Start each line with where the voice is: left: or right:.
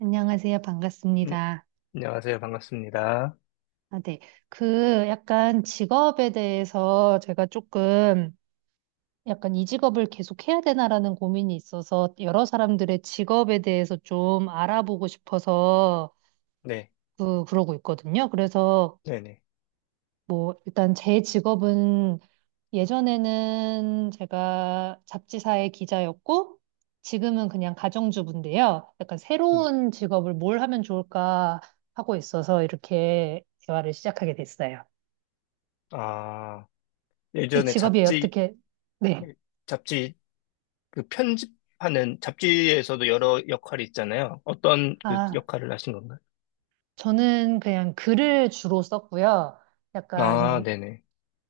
right: 안녕하세요.
left: 네,
right: 반갑습니다.
left: 안녕하세요. 반갑습니다.
right: 아, 네. 약간 직업에 대해서 제가 조금 약간 이 직업을 계속 해야 되나라는 고민이 있어서 여러 사람들의 직업에 대해서 좀 알아보고 싶어서
left: 네,
right: 그러고 있거든요. 그래서
left: 네네.
right: 뭐 일단 제 직업은 예전에는 제가 잡지사의 기자였고 지금은 그냥 가정주부인데요. 약간
left: 네.
right: 새로운 직업을 뭘 하면 좋을까 하고 있어서 이렇게 대화를 시작하게 됐어요.
left: 아,
right: 제
left: 예전에
right: 직업이
left: 잡지,
right: 어떻게, 네.
left: 잡지, 그 편집하는, 잡지에서도 여러 역할이 있잖아요. 어떤 그
right: 아,
left: 역할을 하신 건가요?
right: 저는 그냥 글을 주로 썼고요.
left: 아,
right: 약간
left: 네네.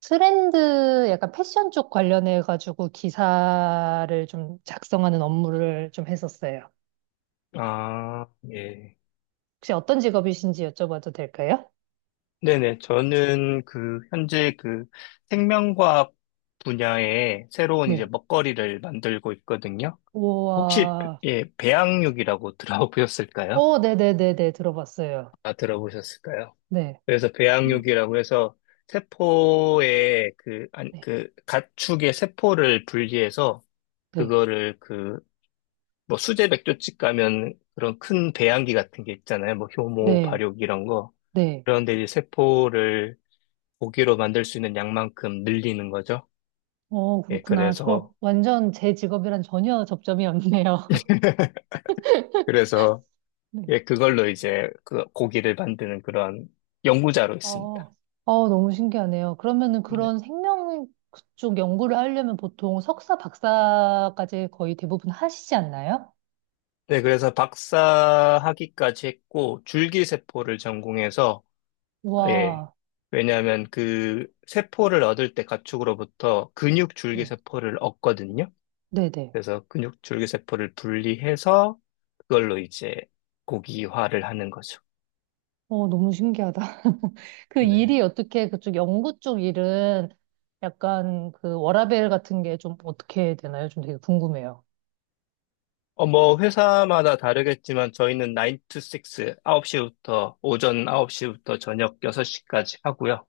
right: 트렌드, 약간 패션 쪽 관련해가지고 기사를 좀 작성하는 업무를 좀 했었어요.
left: 아, 예.
right: 혹시 어떤 직업이신지 여쭤봐도 될까요?
left: 네네. 저는 그, 현재 그 생명과학 분야에 새로운 이제
right: 네.
left: 먹거리를 만들고 있거든요. 혹시,
right: 우와.
left: 예, 배양육이라고 들어보셨을까요?
right: 어, 네네네네. 들어봤어요.
left: 아, 들어보셨을까요?
right: 네.
left: 그래서
right: 어,
left: 배양육이라고 해서 세포의 그, 안,
right: 네.
left: 그 가축의 세포를 분리해서
right: 네.
left: 그거를 그, 뭐 수제 맥조집 가면 그런 큰 배양기 같은 게 있잖아요. 뭐 효모,
right: 네.
left: 발육 이런 거.
right: 네.
left: 그런데 이제 세포를 고기로 만들 수 있는 양만큼 늘리는 거죠.
right: 어,
left: 예,
right: 그렇구나. 저
left: 그래서,
right: 완전 제 직업이랑 전혀 접점이 없네요.
left: 그래서,
right: 네.
left: 예, 그걸로 이제 그 고기를 만드는 그런 연구자로 있습니다.
right: 어, 어, 너무 신기하네요. 그러면은
left: 네,
right: 그런 생명 쪽 연구를 하려면 보통 석사, 박사까지 거의 대부분 하시지 않나요?
left: 네, 그래서 박사학위까지 했고, 줄기세포를 전공해서 예.
right: 와,
left: 왜냐하면 그 세포를 얻을 때 가축으로부터 근육 줄기
right: 네,
left: 세포를 얻거든요.
right: 네네.
left: 그래서 근육 줄기 세포를 분리해서 그걸로 이제 고기화를 하는 거죠.
right: 어, 너무 신기하다. 그
left: 네.
right: 일이 어떻게 그쪽 연구 쪽 일은 약간 그 워라밸 같은 게 좀 어떻게 되나요? 좀 되게 궁금해요.
left: 뭐 회사마다 다르겠지만 저희는 9 to 6, 홉시부터 오전 9시부터 저녁 6시까지 하고요.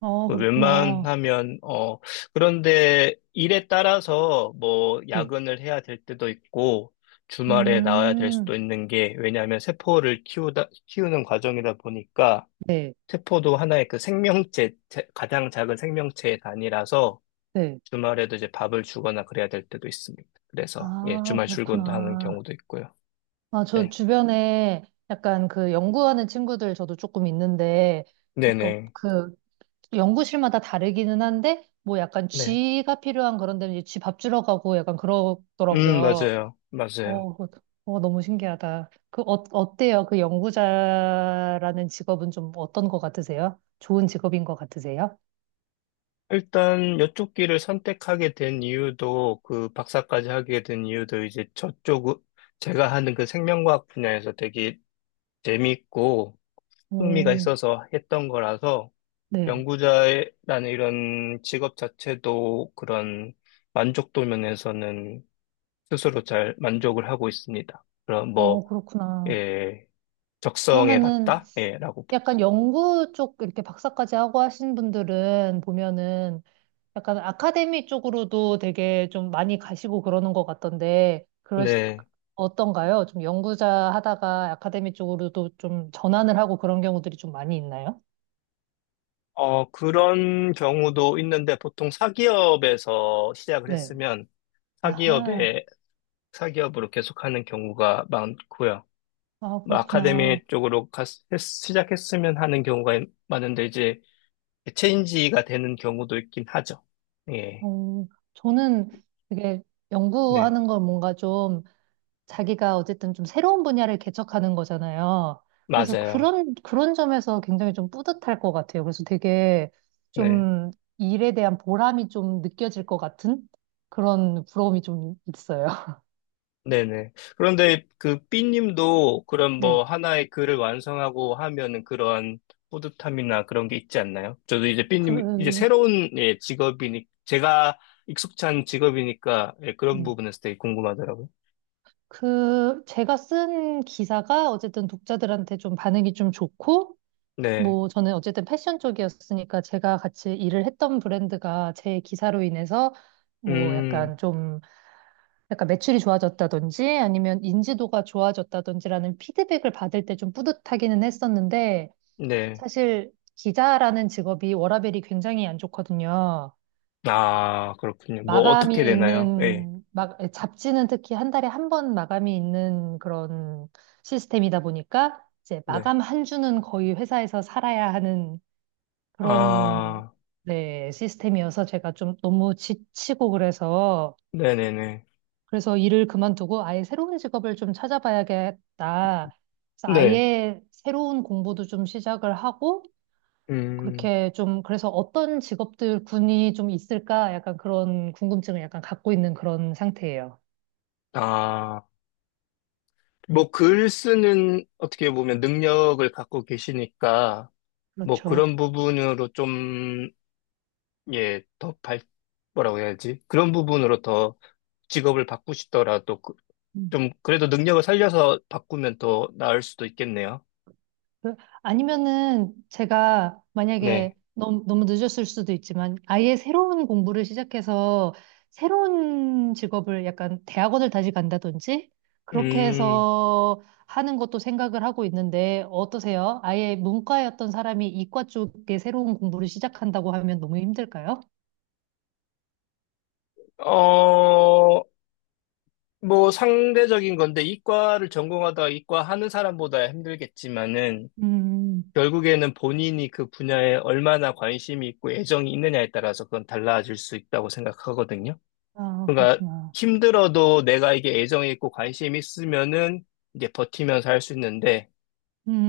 right: 아,
left: 그
right: 그렇구나.
left: 웬만하면, 그런데 일에 따라서 뭐
right: 네.
left: 야근을 해야 될 때도 있고, 주말에 나와야 될 수도
right: 음,
left: 있는 게, 왜냐하면 세포를 키우는 과정이다 보니까,
right: 네,
left: 세포도 하나의 그 생명체, 제- 가장 작은 생명체의 단위라서,
right: 네.
left: 주말에도 이제 밥을 주거나 그래야 될 때도 있습니다. 그래서, 예,
right: 아,
left: 주말 출근도 하는
right: 그렇구나.
left: 경우도 있고요.
right: 아, 저
left: 네.
right: 주변에 약간 그 연구하는 친구들 저도 조금 있는데, 그,
left: 네네.
right: 그 연구실마다 다르기는 한데, 뭐 약간
left: 네.
right: 쥐가 필요한 그런 데는 이제 쥐밥 주러 가고 약간 그러더라고요.
left: 맞아요. 맞아요.
right: 어, 그- 어, 너무 신기하다. 그, 어, 어때요? 그 연구자라는 직업은 좀 어떤 것 같으세요? 좋은 직업인 것 같으세요?
left: 일단 이쪽 길을 선택하게 된 이유도 그 박사까지 하게 된 이유도 이제 저쪽 제가 하는 그 생명과학 분야에서 되게 재밌고 흥미가
right: 음,
left: 있어서 했던 거라서
right: 네.
left: 연구자라는 이런 직업 자체도 그런 만족도 면에서는 스스로 잘 만족을 하고 있습니다. 그럼 뭐,
right: 어, 그렇구나.
left: 예, 적성에
right: 그러면은
left: 맞다? 예, 라고 볼 수.
right: 약간 연구 쪽 이렇게 박사까지 하고 하신 분들은 보면은 약간 아카데미 쪽으로도 되게 좀 많이 가시고 그러는 것 같던데, 그러
left: 네.
right: 어떤가요? 좀 연구자 하다가 아카데미 쪽으로도 좀 전환을 하고 그런 경우들이 좀 많이 있나요?
left: 그런 경우도 있는데 보통 사기업에서 시작을
right: 네.
left: 했으면
right: 아하.
left: 사기업에, 사기업으로 계속하는 경우가 많고요.
right: 아,
left: 뭐
right: 그렇구나.
left: 아카데미 쪽으로 시작했으면 하는 경우가 많은데 이제 체인지가 되는 경우도 있긴 하죠. 예,
right: 어, 저는 되게
left: 네,
right: 연구하는 걸 뭔가 좀 자기가 어쨌든 좀 새로운 분야를 개척하는 거잖아요. 그래서
left: 맞아요.
right: 그런, 그런 점에서 굉장히 좀 뿌듯할 것 같아요. 그래서 되게
left: 네.
right: 좀 일에 대한 보람이 좀 느껴질 것 같은 그런 부러움이 좀 있어요.
left: 네네. 그런데 그 B님도 그런 뭐
right: 네.
left: 하나의 글을 완성하고 하면은 그런 뿌듯함이나 그런 게 있지 않나요? 저도 이제
right: 그,
left: B님, 이제 새로운 예, 직업이니, 제가 익숙한 직업이니까 예, 그런
right: 네.
left: 부분에서 되게 궁금하더라고요.
right: 그, 제가 쓴 기사가 어쨌든 독자들한테 좀 반응이 좀 좋고,
left: 네.
right: 뭐, 저는 어쨌든 패션 쪽이었으니까 제가 같이 일을 했던 브랜드가 제 기사로 인해서 뭐
left: 음,
right: 약간 좀 약간 매출이 좋아졌다든지 아니면 인지도가 좋아졌다든지라는 피드백을 받을 때 좀 뿌듯하기는 했었는데
left: 네.
right: 사실 기자라는 직업이 워라밸이 굉장히 안 좋거든요.
left: 아, 그렇군요. 뭐 어떻게
right: 마감이
left: 되나요? 예.
right: 있는, 막, 잡지는 특히 한 달에 한 번 마감이 있는 그런 시스템이다 보니까 이제
left: 네.
right: 마감 한 주는 거의 회사에서 살아야 하는 그런
left: 아,
right: 네, 시스템이어서 제가 좀 너무 지치고 그래서
left: 네네네.
right: 그래서 일을 그만두고 아예 새로운 직업을 좀 찾아봐야겠다. 그래서
left: 네.
right: 아예 새로운 공부도 좀 시작을 하고,
left: 음,
right: 그렇게 좀, 그래서 어떤 직업들 군이 좀 있을까? 약간 그런 궁금증을 약간 갖고 있는 그런 상태예요.
left: 아. 뭐, 글 쓰는, 어떻게 보면 능력을 갖고 계시니까, 뭐
right: 그렇죠.
left: 그런 부분으로 좀, 예, 더 발, 뭐라고 해야지? 그런 부분으로 더 직업을 바꾸시더라도 좀 그래도 능력을 살려서 바꾸면 더 나을 수도 있겠네요.
right: 그- 아니면은 제가 만약에
left: 네.
right: 너무, 너무 늦었을 수도 있지만 아예 새로운 공부를 시작해서 새로운 직업을 약간 대학원을 다시 간다든지 그렇게
left: 음,
right: 해서 하는 것도 생각을 하고 있는데 어떠세요? 아예 문과였던 사람이 이과 쪽에 새로운 공부를 시작한다고 하면 너무 힘들까요?
left: 어, 뭐 상대적인 건데 이과를 전공하다가 이과 하는 사람보다 힘들겠지만은
right: 음,
left: 결국에는 본인이 그 분야에 얼마나 관심이 있고 애정이 있느냐에 따라서 그건 달라질 수 있다고 생각하거든요.
right: 아,
left: 그러니까
right: 그렇구나.
left: 힘들어도 내가 이게 애정이 있고 관심이 있으면은 이제 버티면서 할 수 있는데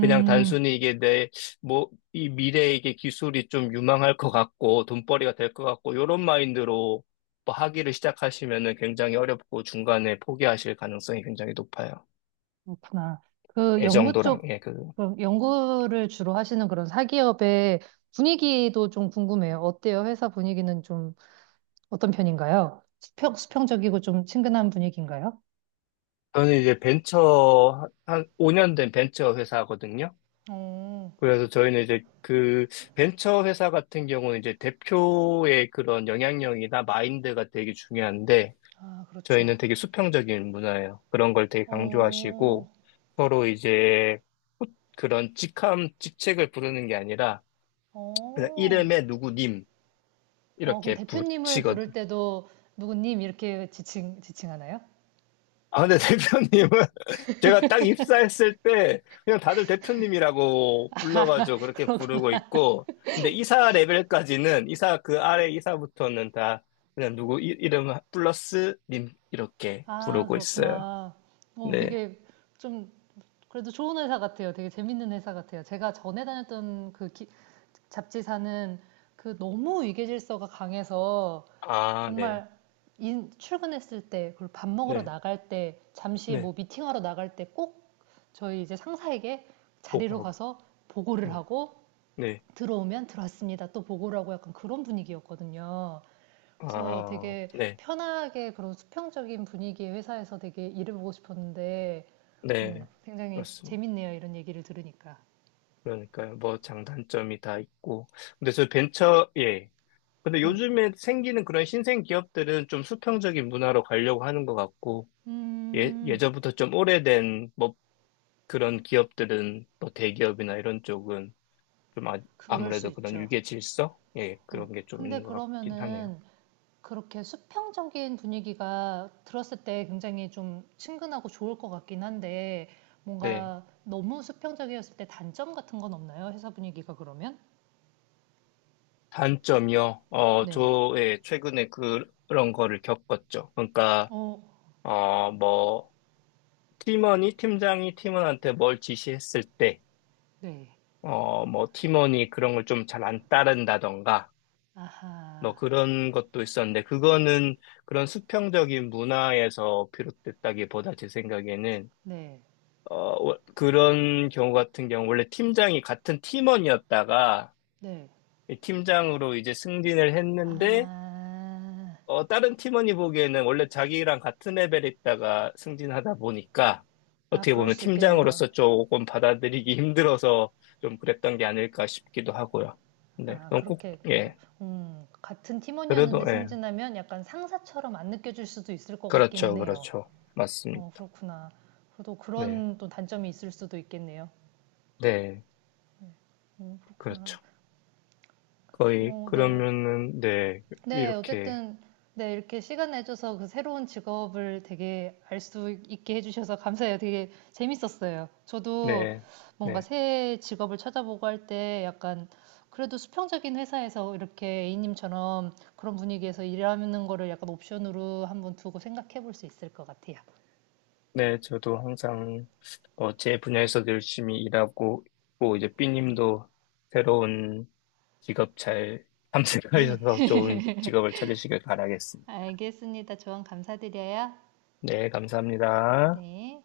left: 그냥 단순히 이게 내 뭐 이 미래에 이게 기술이 좀 유망할 것 같고 돈벌이가 될 것 같고 이런 마인드로 뭐기를 시작하시면은 굉장히 어렵고 중간에 포기하실 가능성이 굉장히 높아요.
right: 그렇구나. 그 연구
left: 애정도랑
right: 쪽,
left: 예, 그
right: 그럼 연구를 주로 하시는 그런 사기업의 분위기도 좀 궁금해요. 어때요? 회사 분위기는 좀 어떤 편인가요? 수평적이고 좀 친근한 분위기인가요?
left: 저는 이제 벤처 한 5년 된 벤처 회사거든요.
right: 어,
left: 그래서 저희는 이제 그 벤처 회사 같은 경우는 이제 대표의 그런 영향력이나 마인드가 되게 중요한데
right: 아,
left: 저희는
right: 그렇죠.
left: 되게 수평적인 문화예요. 그런 걸 되게
right: 어,
left: 강조하시고 서로 이제 후- 그런 직함, 직책을 부르는 게 아니라 그냥
right: 어,
left: 이름에 누구님
right: 어, 그럼
left: 이렇게
right: 대표님을 부를 때도 누구님 이렇게 지칭하나요?
left: 아, 근데 대표님은 제가 딱 입사했을 때 그냥 다들 대표님이라고 불러가지고 그렇게 부르고 있고, 근데 이사 레벨까지는 이사 그 아래 이사부터는 다 그냥 누구 이, 이름 플러스 님 이렇게
right: 아,
left: 부르고 있어요.
right: 그렇구나. 어,
left: 네.
right: 되게 좀 그래도 좋은 회사 같아요. 되게 재밌는 회사 같아요. 제가 전에 다녔던 잡지사는 그 너무 위계질서가 강해서
left: 아, 네.
right: 정말 출근했을 때, 그리고 밥 먹으러
left: 네.
right: 나갈 때, 잠시
left: 네.
right: 뭐 미팅하러 나갈 때 꼭 저희 이제 상사에게 자리로
left: 보고하고.
right: 가서 보고를
left: 어.
right: 하고
left: 네.
right: 들어오면 들어왔습니다. 또 보고를 하고 약간 그런 분위기였거든요. 그래서
left: 아,
right: 되게
left: 네.
right: 편하게 그런 수평적인 분위기의 회사에서 되게 일을 보고 싶었는데
left: 네.
right: 굉장히
left: 그렇습니다.
right: 재밌네요. 이런 얘기를 들으니까.
left: 그러니까요. 뭐 장단점이 다 있고. 근데 저 벤처, 예. 근데
right: 네.
left: 요즘에 생기는 그런 신생 기업들은 좀 수평적인 문화로 가려고 하는 것 같고, 예,
right: 음,
left: 예전부터 좀 오래된 뭐 그런 기업들은 뭐 대기업이나 이런 쪽은 좀 아,
right: 그럴 수
left: 아무래도 그런
right: 있죠.
left: 유계 질서? 예,
right: 어,
left: 그런 게 좀
right: 근데
left: 있는 것 같긴 하네요.
right: 그러면은 그렇게 수평적인 분위기가 들었을 때 굉장히 좀 친근하고 좋을 것 같긴 한데
left: 네.
right: 뭔가 너무 수평적이었을 때 단점 같은 건 없나요? 회사 분위기가 그러면?
left: 단점이요. 어,
right: 네.
left: 저, 예, 최근에 그런 거를 겪었죠. 그러니까,
right: 어,
left: 뭐, 팀장이 팀원한테 뭘 지시했을 때,
right: 네.
left: 뭐, 팀원이 그런 걸 좀 잘 안 따른다던가, 뭐
right: 아하.
left: 그런 것도 있었는데 그거는 그런 수평적인 문화에서 비롯됐다기보다 제 생각에는
right: 네.
left: 어 그런 경우 같은 경우 원래 팀장이 같은 팀원이었다가
right: 네.
left: 이 팀장으로 이제 승진을 했는데
right: 아.
left: 다른 팀원이 보기에는 원래 자기랑 같은 레벨에 있다가 승진하다 보니까
right: 아,
left: 어떻게
right: 그럴
left: 보면
right: 수 있겠네요.
left: 팀장으로서 조금 받아들이기 힘들어서 좀 그랬던 게 아닐까 싶기도 하고요. 네,
right: 아,
left: 그럼 꼭,
right: 그렇게 그,
left: 예,
right: 같은
left: 그래도,
right: 팀원이었는데
left: 예,
right: 승진하면 약간 상사처럼 안 느껴질 수도 있을 것
left: 그렇죠,
right: 같기는 해요.
left: 그렇죠.
right: 어,
left: 맞습니다.
right: 그렇구나. 그래도
left: 네,
right: 그런 또 단점이 있을 수도 있겠네요.
left: 네,
right: 어, 그렇구나.
left: 그렇죠. 거의,
right: 어, 네.
left: 그러면은, 네,
right: 네,
left: 이렇게,
right: 어쨌든, 네, 이렇게 시간 내줘서 그 새로운 직업을 되게 알 수 있게 해주셔서 감사해요. 되게 재밌었어요. 저도
left: 네,
right: 뭔가
left: 네,
right: 새 직업을 찾아보고 할 때 약간 그래도 수평적인 회사에서 이렇게 A님처럼 그런 분위기에서 일하는 거를 약간 옵션으로 한번 두고 생각해 볼 수 있을 것 같아요.
left: 네, 저도 항상, 제 분야에서 열심히 일하고 있고, 이제 삐님도 새로운 직업 잘
right: 네,
left: 탐색하셔서 좋은 직업을 찾으시길 바라겠습니다.
right: 알겠습니다. 조언 감사드려요.
left: 네, 감사합니다.
right: 네.